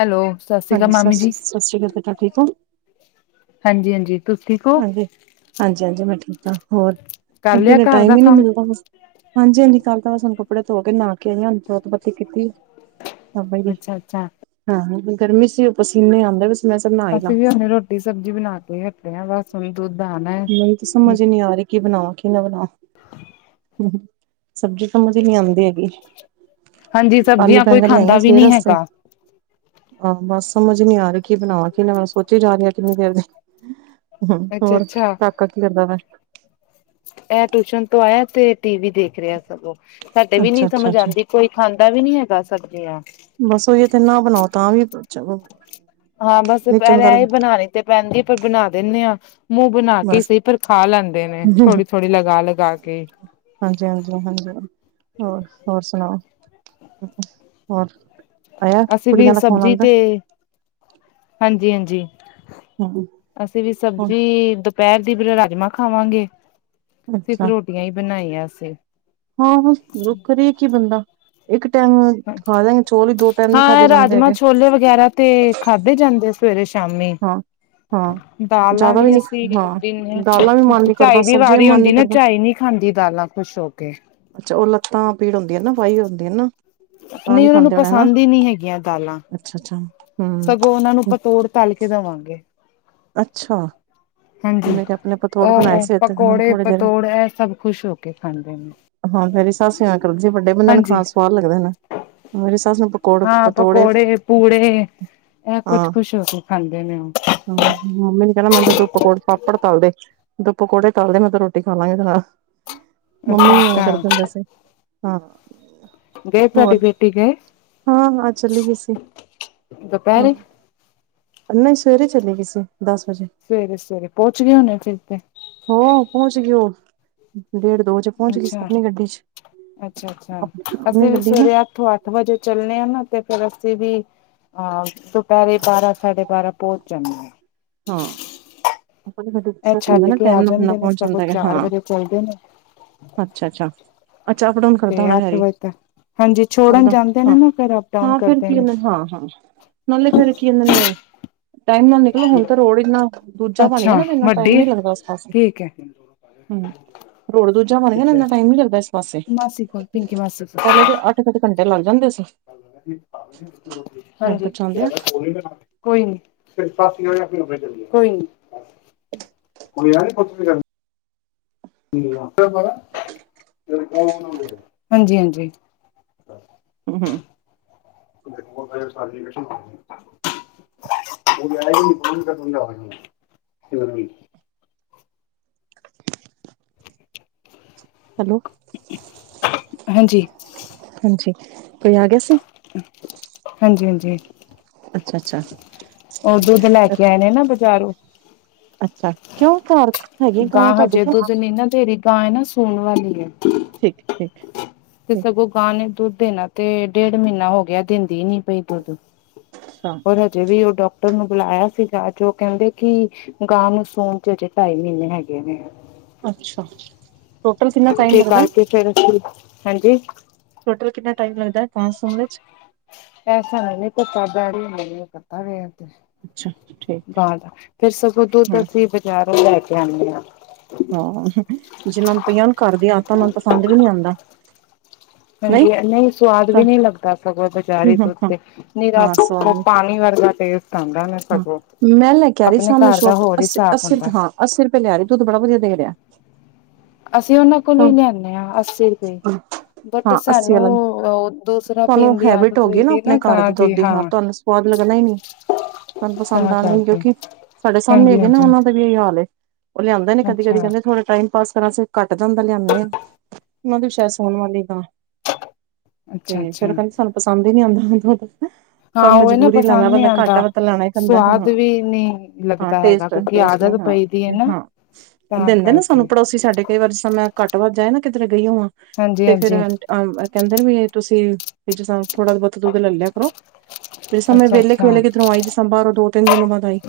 Hello ਸਤਿ ਸ੍ਰੀ ਅਕਾਲ ਹਾਂਜੀ, ਸਤ੍ਰ ਮਾਮੀ ਜੀ ਸਤਿ ਸ਼੍ਰੀ ਅਕਾਲ, ਤੁ ਠੀਕ ਹੋ? ਹਾਂਜੀ-ਹਾਂਜੀ। ਹਾਂਜੀ, ਹਾਂਜੀ-ਹਾਂਜੀ, ਮੈਂ ਠੀਕ ਆਂ ਹੋਰ ਕਰ ਲਿਆ [unintelligible] ਘਰ ਟਾਈਮ ਦਾ ਹੀ ਨਹੀਂ ਕੰਮ ਮਿਲਦਾ ਬ ਹਾਂਜੀ-ਹਾਂਜੀ, ਕੱਲ ਤਾਂ ਸਾਨੂੰ ਕੱਪੜੇ ਧੋ ਕੇ, ਨਾ ਕੇ ਆਈ ਆਂ, ਜੋਤ ਬੱਤੀ ਕੀਤੀ। [unintelligible] ਅੱਛਾ ਅੱਛਾ ਹਾਂ, ਗਰਮੀ ਸੀ ਓ ਪਸੀਨੇ ਆਂਦੇ ਪੇ ਸੀ। ਅਸੀਂ ਵੀ ਆਪਣੀ ਰੋਟੀ ਸਬਜ਼ੀ ਬਣਾ ਕੇ ਹੱਟੇ ਆਂ, ਬਸ ਹੁਨ ਦੁੱਧ ਆਨਾ। ਮੈਨੂੰ ਤਾਂ ਸਮਝ ਨੀ ਆ ਰੀ ਕੀ ਬਣਾ ਕੀ ਨਾ ਬਣਾ ਸਬਜ਼ੀ ਸਮਜ਼ ਨੀ ਆਂਦੀ ਹੈਗੀ। ਹਾਂਜੀ ਆਲੂ ਸਬਜ਼ੀਆਂ ਕੋਈ ਬੈਂਗਣ ਲਿਆਈ ਆਂ ਖਾਂਦਾ ਵੀ ਸਵੇਰ ਨੀ ਅਸਤੇ। ਹੈਗਾ ਹਾਂ ਬਸ ਸਮਝ ਨੀ ਆ ਰੀ ਕੀ ਬਨਾਵਾਂ ਕਿ ਨਾ ਬਸ ਸੋਚੀ ਜਾ ਰਹੀ ਕਿੰਨੀ ਦੇਰ ਦੀ। ਹੁੰ, ਅੱਛਾ ਹੋਰ ਕਾਕਾ ਕੀ ਕਰਦਾ ਪਆ? ਐ ਟਿਊਸ਼ਨ ਤੋਂ ਆਇਆ ਤੇ ਟੀ-ਵੀ ਦੇਖ ਰਿਹਾ ਸਗੋਂ ਸਾਡੇ ਵੀ ਅੱਛਾ ਨੀ ਅੱਛਾ ਸਮਝ ਅੱਛਾ ਆਂਦੀ ਕੋਈ ਖਾਂਦਾ ਵੀ ਨੀ ਹੈਗਾ ਸਬਜ਼ੀਆਂ। ਬਸ ਓਇਓ ਤੇ ਨਾ ਬਨਾਓ ਤਾਂ ਵੀ ਹਾਂ ਬਸ ਪਹਿਲ ਇਹ ਬਨਾਨੀ ਤੇ ਪੈਂਦੀ ਪਰ ਬਨਾ ਦੇਨੇ ਆਂ। ਮੂੰਹ ਬਨਾ ਕੇ ਬਸ ਸੀ ਪਰ ਖਾ ਲੈਂਦੇ ਨੇ ਥੋੜ੍ਹੀ-ਥੋੜ੍ਹੀ ਲਗਾ-ਲਗਾ ਕੇ। ਹਾਂਜੀ, ਹਾਂਜੀ, ਹਾਂਜੀ ਹੋਰ ਹੋਰ ਸੁਣਾਓ। ਹੋਰ ਆਇਆ ਅਸੀਂ ਵੀ ਕੁੜੀਆਂ ਦਾ ਫੋਨ ਸਬਜ਼ੀ ਆਉਂਦਾ ਤੇ ਹਾਂਜੀ, ਹਾਂਜੀ ਅਸੀਂ ਵੀ ਸਬਜ਼ੀ ਦੁਪਹਿਰ ਦੀ ਫਿਰ ਰਾਜਮਾਂ ਖਾਵਾਂਗੇ, ਸਿਰਫ ਅੱਛਾ ਰੋਟੀਆਂ ਹੀ ਬਣਾਈਆਂ ਅਸੀਂ। ਹਾਂ ਹ ਦੁੱਖ ਕਰੇ ਕੀ ਬੰਦਾ ਇੱਕ ਟਾਈਮ ਖਾ ਦਾਂਗੇ ਚੋਲ ਹੀ ਦੋ ਟਾਈਮ ਨੀ ਖਾਧੇ ਹਾਂ ਜਾਂਦੇ ਰਾਜਮਾਂ ਹੈਗੇ ਛੋਲੇ ਵਗੈਰਾ ਤੇ ਖਾਧੇ ਜਾਂਦੇ ਸੀ ਸਵੇਰੇ ਸ਼ਾਮੀ। ਹਾਂ ਹਾਂ ਦਾਲਾਂ ਜ਼ਿਆਦਾ ਵੀ ਨੀ ਅਸੀਂ ਹਾਂ ਦਿਨੇ ਦਾਲਾਂ ਵੀ ਮਨ ਨੀ ਕਰਦਾ ਝਾਈ ਵੀ ਸਬਜ਼ੀਆਂ ਵਾਰੀ ਮਨ ਹੁੰਦੀ ਨੀ ਨਾ ਕਰਦਾ ਝਾਈ ਨੀ ਖਾਂਦੀ ਦਾਲਾਂ ਖੁਸ਼ ਹੋ ਕੇ। ਅੱਛਾ, ਉਹ ਲੱਤਾਂ ਪੀੜ ਹੁੰਦੀਆਂ ਨਾ, ਵਾਈ ਹੁੰਦੀ ਨਾ। ਤਾਂ ਨਹੀਂ ਉਹਨਾਂ ਨੂੰ ਪਸੰਦ ਹੀ ਨਹੀਂ ਹੈਗੀਆਂ ਦਾਲਾਂ। ਅੱਛਾ-ਅੱਛਾ। ਸਗੋਂ ਉਹਨਾਂ ਨੂੰ ਪਤੋੜ ਤਲ ਕੇ ਦਵਾਂਗੇ। ਅੱਛਾ। ਹਾਂਜੀ, ਮੇਰੇ ਆਪਣੇ ਪਤੋੜ ਓ ਬਣਾਏ ਸੀ ਪਕੌੜੇ, ਥੋੜੀ ਦੇਰ ਪਤੋੜ ਇਹ ਸਭ ਖੁਸ਼ ਹੋ ਕੇ ਖਾਂਦੇ ਨੇ। ਹਾਂ ਮੇਰੀ ਸੱਸ ਵੀ ਐਂ ਕਰਦੀ ਸੀ, ਵੱਡੇ ਬੰਦਿਆਂ ਨੂੰ ਹਾਂਜੀ ਖਾਣ ਸਵਾਦ ਲੱਗਦੇ ਨੇ। ਮੇਰੀ ਸੱਸ ਨੂੰ ਪਕੌੜ ਹਾਂ ਪਤੋੜੇ ਪਕੌੜੇ, ਪੂੜੇ ਇਹ ਕੁਝ ਖੁਸ਼ ਹੋ ਕੇ ਖਾਂਦੇ ਨੇ ਓ। ਹੁੰ, ਮੰਮੀ ਨੇ ਕਹਿਣਾ ਮੈਨੂੰ ਤੇ ਤੂੰ ਪਕੌੜ, ਪਾਪੜ ਤਲਦੇ। ਦੋ ਪਕੌੜੇ ਤਾਲ ਦੇ, ਮੈਂ ਤਾਂ ਰੋਟੀ ਖਾ ਲਾਂਗੀ ਏਦੇ ਨਾਲ। ਮੰਮੀ ਅੱਛਾ ਵੀ ਇਵੇਂ ਕਰਦੇ ਅੱਛਾ ਹੁੰਦੇ ਸੀ, ਹਾਂ। ਗਏ ਹੋਰ, ਤੁਹਾਡੀ ਬੇਟੀ ਗਏ ਹਾਂ-ਹਾਂ, ਚਲੀ ਗੀ ਸੀ, ਹਾਂ। ਦੁਪਹਿਰੇ ਨਈ, ਸਵੇਰੇ ਚਲੀ ਗੀਸੀ, ਦਸ ਵਜੇ। ਸਵੇਰੇ-ਸਵੇਰੇ ਪੋੰਚ ਗੇ ਹੋਨੇ ਫੇਰ ਤੇ। ਹੋ, ਪੋਂਚ ਗੇ ਔ ਡੇਢ ਦੋ ਵਜੇ ਪੋੰਚ ਗੀ ਸੀ ਅੱਛਾ ਅਪਣੀ ਗੱਡੀ ਚ, ਅੱਛਾ ਅੱਛਾ ਅਪਨੀ ਅਸੀਂ ਵੀ ਗੱਡੀ ਨਾ। ਸਵੇਰੇ [unintelligible] ਚੱਲਣੇ ਆ ਨਾ, ਤੇ ਫੇਰ ਅਸੀਂ ਵੀ ਹਾਂ, ਦੁਪੈਰੇ ਬਾਰਾਂ, ਸਾਡੇ ਬਾਰਾਂ ਪੋਂਚ ਜਾਂਨੇ ਆ। ਹਾਂ [unintelligible] ਇਹ ਸੁਖ ਛੱਡ ਹੁੰਦਾ ਕੇ ਟੈਮ ਆ ਨਾਲੰ ਬੰਦਾ ਜਾਂਦੇ ਨੇ ਪਹੁੰਚ ਸਗੋਂ ਜਾਂਦਾ ਹੈਗਾ, ਚਾਰ ਹਾਂ। ਵਜੇ ਚੱਲਦੇ ਨੇ ਅੱਛਾ, ਅੱਛਾ, ਅੱਛਾ ਅਪ ਡਾੳਨ ਤੇ ਅੱਠ ਵਜਦਾ ਹਾਂਜੀ ਛੋੜਨ ਡਾਊਨ ਜਾਂਦੇ ਨੇ ਹਾਂ ਨਾ ਫੇਰ ਅਪ-ਡਾਊਨ ਹਾਂ ਫੇਰ ਕਰਦੇ ਕੀ ਨੇ। ਕਹਿੰਦੇ ਹਾਂ ਹਾਂ ਨਾਲੇ ਫੇਰ ਕੀ ਕੈਂਦੇ ਨੇ ਟੈਮ ਨਾਲ ਨਿਕਲੋ ਹੁਣ ਤਾ ਰੋਡ ਇੰਨਾ ਦੂਜਾ ਬਣ ਗਿਆ ਅੱਛਾ ਨਾ ਇੰਨਾ ਟਾਈਮ ਵੱਡੀ ਨੀ ਲੱਗਦਾ ਉਸ ਪਾਸੇ। ਠੀਕ ਐ। ਹੁੰ ਰੋਡ ਦੂਜਾ ਬਨ ਗਿਆ ਨਾ ਇੰਨਾ ਟਾਈਮ ਨੀ ਲੱਗਦਾ ਇਸ ਪਾਸੇ, ਮਾਸੀ ਕੋਲ ਪਿੰਕੀ ਮਾਸੀ ਕੋਲ ਪੈਲੇ ਤੇ ਅੱਠ [unintelligible] ਘੰਟੇ ਲੱਗ ਜਾਂਦੇ ਸੀ। [unintelligible] ਇੱਧਰ ਹਾਂਜੀ। ਜਾਂਦਿਆਂ ਕੋਈ ਨੀ, ਕੋਈ ਨੀ। [inaudible] [unintelligible] ਹਾਂਜੀ-ਹਾਂਜੀ। ਹੁੰ-ਹੁੰ। [unintelligible] [unintelligible] ਹੈਲੋ ਹਾਂਜੀ। ਹਾਂਜੀ, ਕੋਈ ਆ ਗਿਆ ਸੀ। ਹਾਂਜੀ-ਹਾਂਜੀ। ਅੱਛਾ-ਅੱਛਾ। ਔ ਦੁੱਧ ਲੈ ਕੇ ਆਏ ਨੇ ਨਾ ਬਜ਼ਾਰੋ। ਅੱਛਾ, ਕਿਉਂ ਕਰ ਗਾਂ ਹਜੇ ਦੁਧ ਣੀ ਨਾ ਦੇਰੀ ਗਾਂ ਏ ਨਾ ਸੂਣ ਵਾਲੀ ਏ। ਠੀਕ, ਠੀਕ। ਤੇ ਠੀਕ ਸਗੋਂ ਗਾਂ ਨੇ ਦੁੱਧ ਦੇਣਾ ਤੇ ਡੇਢ ਮੀਨਾ ਹੋ ਗਿਆ ਦਿੰਦੀ ਈ ਨੀ ਪਈ ਦੁੱਧ। [inaudible] ਔਰ ਹਜੇ ਵੀ ਔ ਡੋਕਟਰ ਨੂੰ ਬੁਲਾਇਆ ਸੀਗਾ ਜੋ ਔ ਕੈਂਦੇ ਕਿ ਗਾਂ ਨੂੰ ਸੂਣ ਚ ਹਜੇ ਢਾਈ ਮੀਨੇ ਹੈਗੇ ਨੇ। ਅੱਛਾ-ਅੱਛਾ [unintelligible] ਕਰਕੇ ਫੇਰ ਅਸੀ ਹਾਂਜੀ। ਟੋਟਲ ਕਿੰਨਾ ਟਾਈਮ ਲੱਗਦਾ ਐ ਗਾਂ ਸੁਣ ਇਚ? ਐਸਾ ਅੱਛਾ ਠੀਕ [unintelligible] ਹੈ ਗਾਂ ਦਾ, ਫਿਰ ਸਗੋਂ ਦੁੱਧ ਹਮ ਅਸੀਂ ਬਜ਼ਾਰੋਂ ਲੈ ਕੇ ਆਣੇ ਆ। ਹਾਂ ਜਿਨਾਂ ਨੂੰ ਪਈਆਂ ਹੋਣ ਘਰ ਦੀ ਆਦਤਾ ਉਨਾਂ ਨੂੰ ਪਸੰਦ ਵੀ ਨੀ ਆਂਦਾ। ਹਾਂਜੀ ਨਈ ਸਵਾਦ ਵੀ ਹਮ ਨੀ ਲੱਗਦਾ ਸਗੋ ਤੇ। ਬਜਾਰੀ ਦੁਧ ਹਮ ਤੇ ਨਿਰਾ ਹਾਂ ਧੁੰਧ ਪਾਣੀ ਵਰਗਾ ਟੇਸਟਆਦਾ। ਹੁੰ, ਮੈਂ ਲੈ ਕੇ ਆ ਰੀ ਸਾਮਣੇ ਸ਼ੋਪ ਤੋਂ, ਹੋਰ ਹਿਸਾਬ ਅੱਸੀ-ਅੱਸੀ ਰੁਪੇ ਹੁੰਦਾ ਹਾਂ ਅੱਸੀ ਰੁਪੇ ਲੈਰੀ ਦੁਧ ਬੜਾ ਵਧੀਆ ਦੇ ਰਿਆ। ਅਸੀਂ ਔਨਾਂ ਕੋਲੋਂ ਈ ਲਿਆਨੇ ਆ ਅੱਸੀ ਰੁਪਏ। ਬਟ ਹਾਂ ਅੱਸੀ ਵਾਲਾ ਸਾਨੂੰ ਔ ਦੂਸਰਾ ਤੁਹਾਨੂੰ ਪੀਣ ਦੀ ਹੈਬਿਟ ਆਦਤ ਹੋ ਗਈ ਹੋਈ ਦੀ ਆਪਣੇ ਨਾ ਘਰ ਗਾਂ ਦੇ ਦੀ ਦੁੱਧ ਹਾਂ। ਤੁਹਾਨੂੰ ਸਵਾਦ ਲੱਗਣਾ ਈ ਨੀ। ਤੁਹਾਨੂੰ ਪਸੰਦ ਤਾਂ ਆਣਾ ਨੀ, ਕਰਕੇ ਕਿਉਂਕਿ ਸਾਡੇ ਸਾਹਮਣੇ ਹਾਂਜੀ ਹੈਗੇ ਨਾ ਹਾਂਜੀ ਉਹਨਾਂ ਦਾ ਵੀ ਇ ਹਾਲ ਏ। ਉਹ ਲਿਆਂਂਦੇ ਨੇ ਕਦੀ-ਕਦੀ ਅੱਛਾ ਕਹਂਦੇ ਧੋੜਾ ਟਾਈਮ- [unintelligible] ਘੱਟ ਜਾਂਦਾ ਲਿਆਦੇ ਹਾਂ। ਉਹਨਾਂ ਦੀ ਸ਼ਾਇਦ ਸੋਣ ਵਾਲੀਏ ਗਾਂ। ਅੱਛਾ ਤੇ ਅੱਛਾ ਫੇਰ ਉਹ ਕਹਿੰਦੇ ਸਾਨੂੰ ਪਸੰਦ ਹੀ ਨੀ ਆਂਦਾ ਧੁੰਧ ਪਰ ਹਾਂ ਉਹ ਇਹ ਨਾ ਮਜਬੂਰੀ ਲੈਣਾ ਪਸੰਦ ਨਹੀਂ ਪੈਂਦਾ ਘੱਟ ਆਉਂਦਾ ਤੇ ਲੈਣਾ ਹੀ ਪੈਂਦਾ ਸਵਾਦ ਹਾਂ, ਵੀ ਨਹੀਂ ਹਾਂ ਲੱਗਦਾ ਹੈਗਾ ਕਿਉਂਕਿ ਟੇਸਟ-ਟੇਸਟ ਨੀ ਆਦਤ ਹਾਂ ਪਈ ਦੀ ਹੈ ਤੇ ਨਾ ਹਾਂ- ਤਾਂ ਦਿੰਦੇ ਨੇ ਕਰਕੇ ਸਾਨੂੰ ਪੜੋਸੀ ਸਾਡੇ ਕਈ ਵਾਰੀ ਜਿਸਰਾ ਮੈਂ ਘੱਟ ਵੱਧ ਜਾਏ ਨਾ ਕਿਧਰੇ ਗਈ ਹੋਵਾਂ ਹਾਂਜੀ ਤੇ ਫੇਰ ਹਾਂਜੀ ਆ ਕਹਿੰਦੇ ਨੇ ਵੀ ਤੁਸੀਂ ਥੋੜਾ ਬੱਹੁਤ ਦੁੱਧ ਲੈ ਲਿਆ ਕਰੋ। ਫੇ ਸਮੇਂ ਅੱਛਾ ਵਿਹਲੇ ਅੱਛਾ ਕਵੇਲੇ ਕਿਧਰੋਂ ਆਈ ਸੀ ਬਾਹਰੋਂ ਦੋ ਤਿੰਨ ਦਿਨ ਬਾਦ ਆਈ।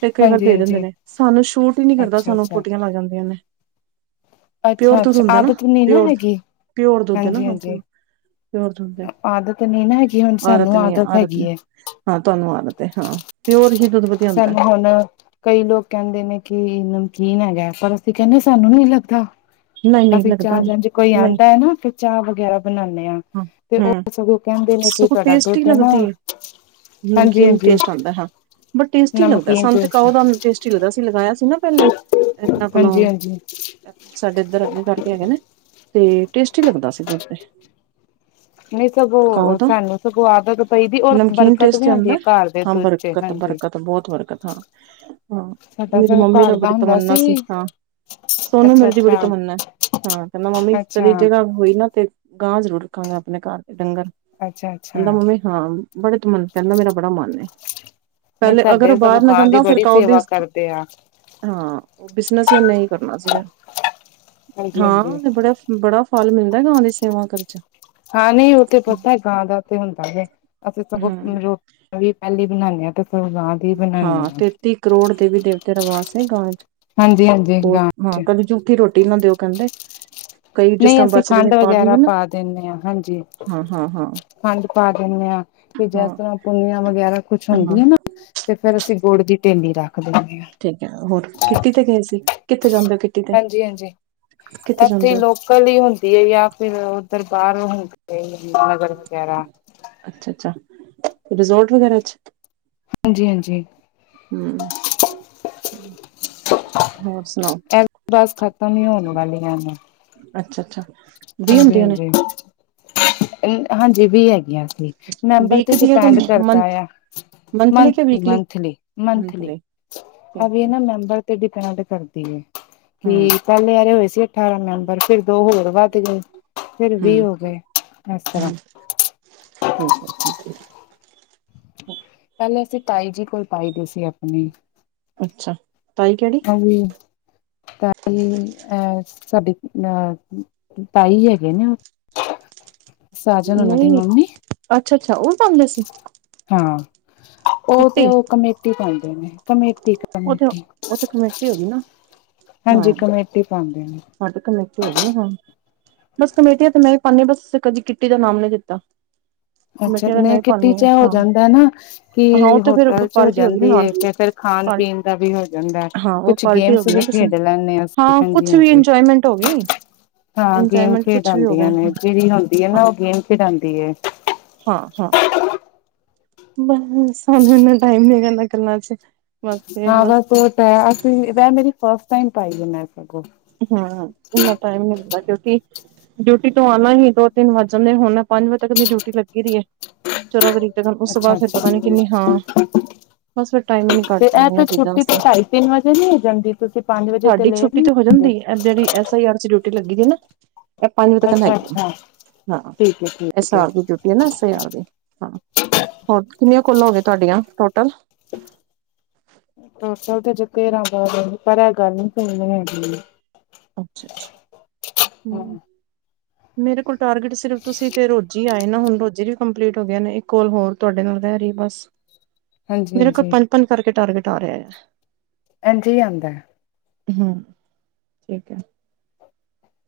ਤੇ ਕਈ ਵਾਰ ਹਾਂਜੀ ਦੇ ਹਾਂਜੀ ਦਿੰਦੇ ਨੇ ਸਾਨੂੰ ਛੂਟ ਹੀ ਨਹੀਂ ਕਰਦਾ ਅੱਛਾ ਸਾਨੂੰ ਅੱਛਾ ਪੋਟੀਆਂ ਲੱਗ ਜਾਂਦੀਆਂ ਨੇ। ਪਿਓਰ ਅੱਛਾ ਦੁੱਧ ਅੱਛਾ ਹੁੰਦਾ ਨਾ, ਆਦਤ ਨੀ ਪਿਓਰ, ਹੈਗੀ ਪਿਓਰ ਦੁੱਧ ਨਾ ਹਾਂਜੀ ਹਾਂਜੀ ਪਿਓਰ। ਪਿੳਰ ਦੁੱਧ ਹੈ ਆਦਤ ਨੀ ਨਾ ਹੈਗੀ ਹੁਣ ਆਰਤ ਸਾਨੂੰ ਨੀ ਆਦਤ ਆਰਤ ਹੈਗੀ ਹੈ ਹਾਂ ਤੁਹਾਨੂੰ ਆਦਤ ਹੈ। ਹਾਂ ਪਿਓਰ ਹੀ ਦੁੱਧ ਵਧੀਆ ਹੁੰਦਾ ਸਾਨੂੰ ਹੈ ਨਾ ਕਈ ਲੋਕ ਕਹਿੰਦੇ ਨੇ ਕਿ ਨਮਕੀਨ ਹੈਗਾ। ਪਰ ਅਸੀਂ ਕਹਿੰਦੇ ਸਾਨੂੰ ਨੀ ਲੱਗਦਾ। ਨਹੀਂ ਨਹੀਂ ਅਸੀਂ ਲੱਗਦਾ ਚਾਹ ਨੀ ਜਿੰਜ ਕੋਈ ਨਹੀਂ ਆਉਂਦਾ ਹੈਨਾ ਤੇ ਚਾਹ ਵਗੈਰਾ ਬਣਾਉਦੇ ਹਾਂ। ਤੇ ਉਹ ਸਗੋਂ ਕਹਿੰਦੇ ਨੇ ਕਿ ਸਗੋਂ ਤੁਹਾਡਾ ਟੇਸਟੀ ਦੁਧ ਨਾ ਲੱਗਦੀ ਹੈ ਹਾਂਜੀ ਨਮਕੀਨ ਹਾਂਜੀ ਟੇਸਟ ਆਂਦਾ ਹਾਂ। ਬਸ ਟੇਸਟੀ ਲੱਗਦਾ ਨਮਕੀਨ ਸਾਨੂੰ ਤੇ ਟੇਸਟ ਕਾਓ ਦਾ ਟੇਸਟੀ ਲੱਗਦਾ ਅਸੀਂ ਲਗਾਇਆ ਸੀ ਨਾ ਪਹਿਲੇ ਇਹਨਾਂ ਕੋਲੋਂ। [unintelligible] ਸਾਡੇ ਇੱਧਰ ਅੱਗੇ ਕਰਕੇ ਹੈਗੇ ਨੇ ਤੇ ਟੇਸਟੀ ਲੱਗਦਾ ਸੀਗਾ ਦੁੱਧ ਤੇ। ਨਹੀਂ ਕਾਓ ਸਗੋਂ ਦਾ ਸਾਨੂੰ ਸਗੋਂ ਆਦਤ ਪਈਦੀ ਔਰ ਨਮਕੀਨ ਬਰਕਤ ਟੇਸਟ ਵੀ ਤੇ ਹੁੰਦੀ ਹੈ ਆਉਂਦਾ ਘਰ ਦੇ ਹਾਂ ਦੁੱਧ ਚ ਬਰਕਤ ਹਾਂਜੀ। ਬਰਕਤ ਬਹੁਤ ਫਰਕਤ ਹਾਂ, ਹਾਂ ਸਾਡਾ ਮੇਰੀ ਸਗੋਂ ਮੰਮੀ ਦਾ ਘਰ ਬੜੀ ਹੁੰਦਾ ਤਮੰਨਾ ਸੀ ਹਾਂ ਸੋਨੂੰ ਅੱਛਾ ਮੇਰੇ ਦੀ ਬੜੀ ਅੱਛਾ ਤਮੰਨਾ ਹੈ ਹਾ ਕਹਿੰਦਾ ਮੰਮੀ ਅੱਛਾ, ਕਦੀ ਜਗਾ ਹੋਈ ਨਾ ਤੇ, ਗਾਂ ਜ਼ਰੂਰ ਰੱਖਾਂਗੇ ਆਪਣੇ ਘਰ ਤੇ ਡੰਗਰ। ਅੱਛਾ ਅਛਾ। ਕਹਿੰਦਾ ਮੰਮੀ ਹਾਂ ਬੜੇ ਤਮਨ ਕਹਿੰਦਾ ਮੇਰਾ ਬੜਾ ਮਨ ਹੈ। ਨਹੀਂ ਪਹਿਲੇ ਅਗਰ ਸਾਡੇ ਉਹ ਸਗੋਂ ਬਾਹਰ ਨਾ ਗਾਂ ਦੀ ਜਾਂਦਾ, ਫਿਰ ਬੜੀ ਕਾਓ ਵੀ ਸੇਵਾ ਕਰਦੇ ਆ। ਹਾਂ, ਉਹ ਬਿਜਨਸ ਹੀ ਉਹ ਨੇ ਹੀ ਕਰਨਾ ਸੀਗਾ। ਹਾਂਜੀ, ਹਾਂਜੀ ਹਾਂ, ਤੇ ਬੜਾ ਬੜਾ ਫਲ ਮਿਲਦਾ ਗਾ ਦੀ ਸੇਵਾ ਕਰਨ ਚ। ਹਾਂ, ਨਹੀਂ ਉਹ ਤੇ ਪਤਾ ਹੈ ਗਾਂ ਦਾ ਤੇ ਹੁੰਦਾ ਹੈ, ਅਸੀਂ ਸਗੋਂ ਹਮ ਰੋ ਟਿ ਪਹਿਲੀ ਬਣਾਉਨਦੇ ਆਾਂ ਤੇ ਫੇਰ ਗਾ ਨੂੰ ਹਾਂ, ਤੇਤੀ ਕਰੋੜ ਦੇਵੀ ਦੇਵਤੇ ਦਾ ਵਾਸ ਵੇ ਗਾਂ ਵੇਚ। ਹਾਂਜੀ, ਹਾਂਜੀ ਗਾਂ ਹਾਂ, ਚ ਕਦੀ ਝੂਠੀ ਰੋਟੀ ਨਾ ਦਿਓ ਕਹਿੰਦੇ। ਕਈ ਜਿਸ ਨਹੀਂ ਤਰ੍ਹਾਂ ਅਸੀਂ ਬਚਰੇ ਦੇ ਖੰਡ ਵਗੈਰਾ ਦਿੰਦੇ ਨਾ ਪਾ ਦਿੰਦੇ ਹਾਂ ਹਾਂਜੀ। ਹਾਂ ਹਾਂ ਹਾਂ ਖੰਡ ਪਾ ਦਿੰਨੇ ਆ ਤੇ ਹਾਂ ਜਿਸ ਤਰ੍ਹਾਂ ਪੂਨਿਆਂ ਵਗੈਰਾ ਕੁੱਛ ਹਾਂ ਹੁੰਦੀਆਂ ਨਾ ਤੇ ਫੇਰ ਅਸੀਂ ਗੁੜ ਦੀ ਢੇਲੀ ਰੱਖ ਦਿੰਦੇ ਹਾਂ। ਠੀਕ ਹੈ, ਹੋਰ ਕਿੱਟੀ ਤੇ ਗਏ ਸੀ? ਕਿੱਥੇ ਜਾਂਦੇ ਹੋ? ਤੇ ਹਾਂਜੀ ਹਾਂਜੀ ਕਿੱਥੇ ਇੱਥੇ ਜਾਂਦੇ ਹੋ ਲੋਕ ਕਲੀ ਹੁੰਦੀ ਹੈ, ਜਾਂ ਫਿਰ ਉੱਧਰ ਬਾਹਰ ਹੁੰਦੀ ਹੈ ਨਗਰ ਵਗੈਰਾ। ਅੱਛਾ ਅੱਛਾ ਤੇ ਰਿਜੋਰਟ ਵਗੈਰਾ ਚ? ਹਾਂਜੀ ਹਾਂਜੀ। ਹਮ, ਹੋਰ ਸੁਣਾਓ? ਬਸ, ਖਤਮ ਹੀ ਹੋਣ ਵਾਲੀਆਂ ਨੇ। ਅੱਛਾ ਅੱਛਾ। ਵੀਹ ਹਾਂਜੀ ਹੁੰਦੀਆਂ ਨੇ ਹਾਂਜੀ ਹਾਂਜੀ ਵੀ ਹੈਗੀਆਂ ਅਸੀ ਮੈਂਬਰ ਤੇ ਵੀਕ ਦੀਆਂ ਕਿ ਡਿਪੈਂਡ ਕਰਦਾ ਮੰਥ ਆ। ਕਿ ਮੰਥਲੀ ਵੀਕਲੀ ਮੰਥਲੀ ਮੰਥਲੀ ਠੀਕ ਆਭੀ ਹੈ ਨਾ ਮੈਂਬਰ ਡਿਪੈਂਡ ਕਰਦੀ ਹੈ। ਕਿ ਹਮ ਪਹਿਲੇ ਆਲੇ ਹੋਏ ਸੀ ਅਠਾਰਾਂ ਮੈਂਬਰ ਫਿਰ ਦੋ ਹੋਰ ਵੱਧ ਐ ਹਮ, ਤਰ੍ਹਾਂ ਠੀਕ ਹੈ ਓਕ ਪਹਿਲੇ ਅਸੀਂ ਤਾਈ ਜੀ ਕੋਲ ਪਾਈ ਦੇ ਸੀ ਆਪਣੀ ਅੱਛਾ ਤਾਈ ਕਿਹੜੀ? ਵੀ ਤਾਇ ਸਾਡੇ ਅਹ ਤਾਈ ਹੈਗੇ ਨੇ ਉਹ। ਨਹੀਂ ਅੱਛਾ ਅੱਛਾ ਉਹ ਪਾਉਂਦੇ ਸੀ। ਹਾਂ ਉਹ ਤੇ ਕਿੱਟੀ ਉਹ ਕਮੇਟੀ ਪਾਉਂਦੇ ਨੇ ਕਮੇਟੀ ਉਹ ਤੇ ਕਮੇਟੀ ਉਹ ਤੇ ਕਮੇਟੀ ਹੋ ਗਈ ਨਾ ਹਾਂਜੀ ਕਮੇਟੀ ਪਾਉਂਦੇ ਨੇ। ਹੁਣ ਤੇ ਕਮੇਟੀ ਹੈਗੀ ਨਾ ਹਾ ਬਸ ਕਮੇਟੀਆ ਤੇ ਮੈਂ ਵੀ ਪਾਂਦੀ ਬੱਸ ਕਿੱਟੀ ਦਾ ਨਾਮ ਨੀ ਦਿੱਤਾ। ਅੱਛਾ ਕਮੇਟੀ ਤੇ ਮੈਂ ਹੀ ਨਹੀਂ ਕਿੱਟੀ ਪਾਂਉਣੀ ਚ ਹੋ ਹਾਂ ਜਾਂਦਾ ਨਾ ਹਾਂ ਉਹ ਕਿ ਤੇ ਫਿਰ ਹੋਟਲ ਚ ਹੋ ਪਰਚੀ ਹੋਗੀ ਜਾਂਦੀ ਨਾਲ। ਹੈ ਤੇ ਫਿਰ ਖਾਣ ਪੀਣ ਦਾ ਵੀ ਹੋ ਜਾਂਦਾ ਹਾਂ ਉਹ ਕੁਛ ਪਾਰਟੀ ਹੋ ਗੇਮਸ ਗਈ ਵੀ ਨਾ ਕਿਸ ਖੇਡ ਲੈਂਦੇ ਅਸੀਂ ਹਾਂ ਹਾਂਜੀ ਕੁਛ ਵੀ ਹਾਂਜੀ ਇੰਜੋਏਮੈਂਟ ਹੋ ਗਈ। ਹਾਂ ਗੇਮ ਇੰਜੋਏਮੈਂਟ ਕੁਛ ਵੀ ਹੋ ਗਿਆ ਖੇਡਉਂਦੀਆਂ ਨੇ ਜਿਹੜੀ ਹੁੰਦੀ ਹੈ ਨਾ ਉਹ ਗੇਮ ਖੇਡਾਂਉਂਦੀ ਹੈ। ਹਾਂ-ਹਾਂ। ਬਸ ਸਾਨੂੰ ਇੰਨਾ ਟਾਈਮ ਨੀ ਹੈਗਾ ਕੰਮਾ ਚ। ਬਸ ਤੇ ਹਾਂ ਬਸ ਉਹ ਤਾਂ ਅਸੀਂ ਮੇਰੀ ਫਸਟ ਟਮ ਪਾਈ ਆ ਮੈਂ ਸਗੋਂ। ਹਸ ਇੰਨਾ ਟਾਈਮ ਨੀ ਹੁੰਦਾ ਕਿਉਂਕਿ ਡਿਊਟੀ ਤੋਂ ਆਉਣਾ ਹੀ ਦੋ ਤਿੰਨ ਵੱਜ ਜਾਂਦੇ ਹੁਣ ਪੰਜ ਵਜੇ ਤੱਕ ਦੀ ਡਿਊਟੀ ਲੱਗੀ ਦੀ ਹੈ ਚੌਦਾਂ ਤਰੀਕ ਤੇ ਉਸ ਤੋਂ ਅੱਛਾ ਬਾਅਦ ਫਿਰ ਅੱਛਾ ਪਤਾ ਨੀ ਕਿੰਨੀ ਹਾਂ ਬਸ ਫਿਰ ਟਾਈਮ ਹੀ ਨੀ ਕੱਢ ਤੇ ਪਾਉਂਦੇ ਇਹ ਇਹਨਾਂ ਤੇ ਚੀਜ਼ਾਂ ਛੁੱਟੀ ਤੇ ਵਾਸਤੇ ਢਾਈ ਤਿੰਨ ਵਜੇ ਨੀ ਹੋ ਜਾਂਦੀ ਤੁਸੀਂ ਪੰਜ ਵਜੇ ਤੇ ਸਾਡੀ ਲੇਟ ਛੁੱਟੀ ਨੀ ਤੋਂ ਹੋ ਹੁੰਦੇ ਜਾਂਦੀ ਜਿਹੜੀ ਐਸ ਆਈ ਆਰ ਚ ਡਿਊਟੀ ਲੱਗੀ ਹ ਸੀ ਨਾ। ਇਹ ਪੰਜ ਵਜੇ ਤੱਕ ਨਾ ਅੱਛਾ ਹੈਗੀ ਅੱਛਾ ਹਾਂ ਠੀਕ ਹੈ ਐਸ ਠੀਕ ਹੈ ਆਰ ਦੀ ਹਾਂ। ਹੋਰ ਕਿੰਨੀਆਂ ਕਾਲ਼ਾ ਹੋ ਗਏ ਤੁਹਾਡੀਆਂ ਟੋਟਲ? [unintelligible] ਪਰ ਇਹ ਗੱਲ ਨੀ ਕਰਨੀ ਹੈਗੀ ਹੈ। ਅੱਛਾ-ਅੱਛਾ ਹਮ। ਹਾਂ ਮੇਰੇ ਕੋਲ ਟਾਰਗੇਟ ਸਿਰਫ ਤੁਸੀਂ ਤੇ ਰੋਜੀ ਆਏ ਨਾ ਹੁਣ ਰੋਜੀ ਵੀ ਕੰਪਲੀਟ ਹੋ ਗਏ ਨੇ ਇਹ ਕੋਲ ਹੋਰ ਤੁਹਾਡੇ ਨਾਲ ਹੀ ਬਸ। ਹਾਂਜੀ ਮੇਰਾ ਕੋਲ ਹਾਂਜੀ ਪੰਜ-ਪੰਜ ਕਰਕੇ ਟਾਰਗੇਟ ਆ ਰਿਹਾ ਹੈ। ਇੰਝ ਹੀ ਆਉਦਾ। ਹਮ ਠੀਕ ਹੈ।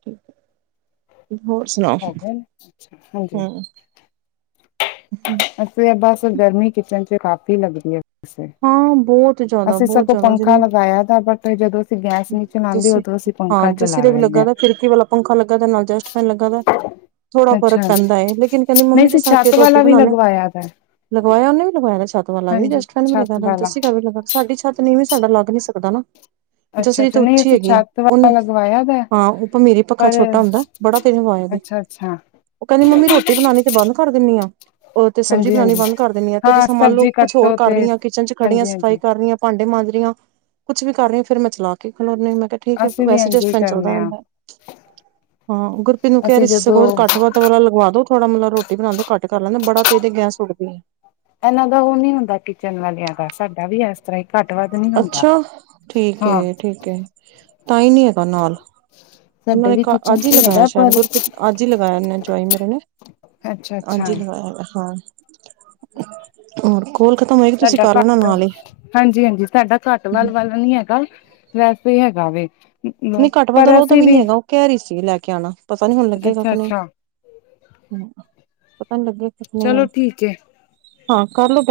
ਠੀਕ ਹੈ ਹੋਰ ਸੁਣਾਓ। ਹੋ ਗਿਆ ਅੱਛਾ, ਹਾਂਜੀ। ਹਮ। ‍ਇੱਥੇ ਬਸ ਗਰਮੀ ਕਿਚਨ ਚ ਕਾਫੀ ਲੱਗਦੀ ਹੈ। ਵੈਸੇ ਹਾਂ ਬਹੁਤ ਜ਼ਿਆਦਾ, ਬਹੁਤ ਜ਼ਿਆਦਾ ਜਿਨ ਪਾਇਆ‌ ਤਾਂ ਆਪਾਂ [inaudible] ਪੰਖਾ ਚਲਾ ਮੈਨੂੰ ਲੈਂਦੇ ਲੱਗਾ ਥੋੜਾ ਹਾਂ ਫਰਕ ਅੱਛਾ ਪੈਂਦਾ ਲੇਕਿਨ ਕਹਿੰਦੀ ਨਹੀਂ ਮੰਮੀ ਜੋ ਅਸੀਂ ਸਾਕੇ ਛੱਤ ਰੋਟੀ ਵਾਲਾ ਵੀ ਬਣਾਣੇ। ਲਗਵਾਇਆ ਦਾ ਲਗਵਾਇਆਂ ਉਹਨੇ ਵੀ ਲਗਇਆ ਛੱਤ ਵਾਲਾ ਵੀ ਹਾਂਜੀ ਰੈਸਟੂਰੈਂਟ ਵੀ ਲੱਗਾ ਛੱਤ ਲਣਾ ਵਾਲਾ ਦੱਸੀ ਘਰ ਵੀ ਲੱਗਾ ਸਾਡੀ ਛੱਤ ਨੀਂਵੀ ਸੀ। ਸਾਡਾ ਲੱਗ ਨੀ ਸਕਦਾ ਨਾ। ਅੱਛਾ ਜਸਰੀ ਅੱਛਾ ਤਾਂ ਨਹੀਂ ਉੱਚੀ ਅਸੀਂ ਹੈਗੀ ਹੈ ਛੱਤ ਉਹਨੇ ਵਾਲਾ ਲਗਵਾਇਆ ਦਾ ਹਾਂ ਉਹ ਭਮੀਰੀ ਪੱਖਾ ਪਰ ਛੋਟਾ ਹੁੰਦਾ। ਬੜਾ ਤੇਜ ਹਵਾ ਆਦੀ। ਅੱਛਾ ਅੱਛਾ ਉਹ ਕਹਿੰਦੀ ਮੰਮੀ ਰੋਟੀ ਬਣਾਉਣੀ ਤੇ ਬੰਦ ਕਰ ਦਿੰਦੀ ਆ। ਉਹ ਤੇ ਸਬਜ਼ੀ ਹਾਂਜੀ ਬਣਾਣੀ ਹਾਂਜੀ ਬੰਦ ਕਰ ਦੇਿੰਦੀ ਆ। ਤੇ ਜਿਸ ਹਾਂ ਤਰ੍ਹਾਂ ਮੰਨ ਲਓ ਸਬਜ਼ੀ ਕੁੱਛ ਹੋਰ ਕੱਟੋ ਕਰ ਤੇ ਰਹੀ ਹਾਂ, ਕਿਚਨ ਚ' ਖੜੀਆਂ ਹਾਂਜੀ ਸਫ਼ਾਈ ਹਾਂਜੀ ਕਰ ਰਹੀਆਂ। ਭਾਂਡੇ ਮਾਂਜ ਰਹੀਆਂ, ਕੁੱਛ ਵੀ ਕਰ ਰਹੀ ਫੇਰ ਮੈਂ ਚਲਾ ਕੇ ਖਲਾਉਂਦੀ ਹਾ ਮੈਂ। ਠੀਕ ਹੈ ਅਸੀਂ ਵੀ ਵੈਸੇ ਇੰਝ ਜਸਟ ਹੀ ਫੈਨ ਚੱਲਦਾ ਕਰਨੇ ਆ ਰਹਿੰਦਾ। ਹਾਂ, ਗੁਰਪੀਤ ਨੂੰ ਕਹਿ ਅਸੀਂ ਰਹੀ ਸੀ ਜਦੋਂ ਸਪੋਸ ਘੱਟ ਵੱਧ ਲਗਵ ਦੋ ਥੋੜਾ-ਬਹੁਤ ਮਤਲਬ ਰੋਟੀ ਬਣਾਉਦੇ ਘੱਟ ਕਰ ਲੈਂਦੇ। ਬੜਾ ਤੇਜ਼ ਤੇ ਗੈਸ ਉੱਡਦੀ ਹੈ। ਇਹਨਾਂ ਦਾ ਉਹ ਨੀ ਹੁੰਦਾ ਕਿਚਨ ਵਾਲਿਆਂ ਦਾ ਸਾਡਾ ਵੀ ਇਸ ਤਰ੍ਹਾਂ ਹੀ ਘੱਟ ਵੱਧ ਨੀ ਹੁੰਦਾ। ਅੱਛਾ ਠੀਕ ਹਾਂ ਠੀਕ ਹੈ। ਤਾਂ ਹੀ ਨਹੀਂ ਹੈਗਾ ਨਾਲ। ਉਹਨਾਂ ਸਾਡੇ ਨੇ ਵੀ ਕਿਚਨ ਅੱਜ ਹੀ ਚ ਲਗਾਇਆ, ਹੈਗਾ ਸ਼ਾਇਦ ਪਰ ਗੁਰਪ੍ਰੀਤ ਅੱਜ ਹੀ ਲਗਾਇਆ ਜਵਾਈ ਮੇਰੇ ਨੇ। ਅੱਛਾ ਅੱਛਾ ਹਾਂਜੀ, ਲਵਾਂਇਆ ਹੈਗਾ ਹਾਂ। ਹੋਰ ਕੋਲ ਖਤਮ ਹੋਏਗੀ ਤੁਸੀਂ ਸਾਡਾ ਕਰ ਲੈਣਾ ਘੱਟ ਨਾਲ ਹੀ ਹਾਂਜੀ- ਹਾਂਜੀ ਸਾਡਾ ਘੱਟ ਵੱਲ- ਵੱਲ ਨੀ ਹੈਗਾ। ਵੈਸੇ ਹੀ ਹੈਗਾ ਵ। ਨਹੀਂ ਘੱਟ-ਵਾਦ ਵਾਲਾ ਓ ਤਾਂ ਵੀ ਹੈਗਾ। ਉਹ ਘਹਿ ਰਰੀ ਸੀ ਲੈ ਕੇ ਆਉਣਾ। ਪਤਾ ਨੀ ਹੁਣ ਲੱਗੇਗਾ ਅੱਛਾ ਕਿ ਨਹੀਂ ਅੱਛਾ ਹਮ ਪਤਾ ਨੀ ਲੱਗੇ। ਚਲੋ ਠੀਕ ਏ ਹਾਂ, ਕਰ ਲੈ ਬੈ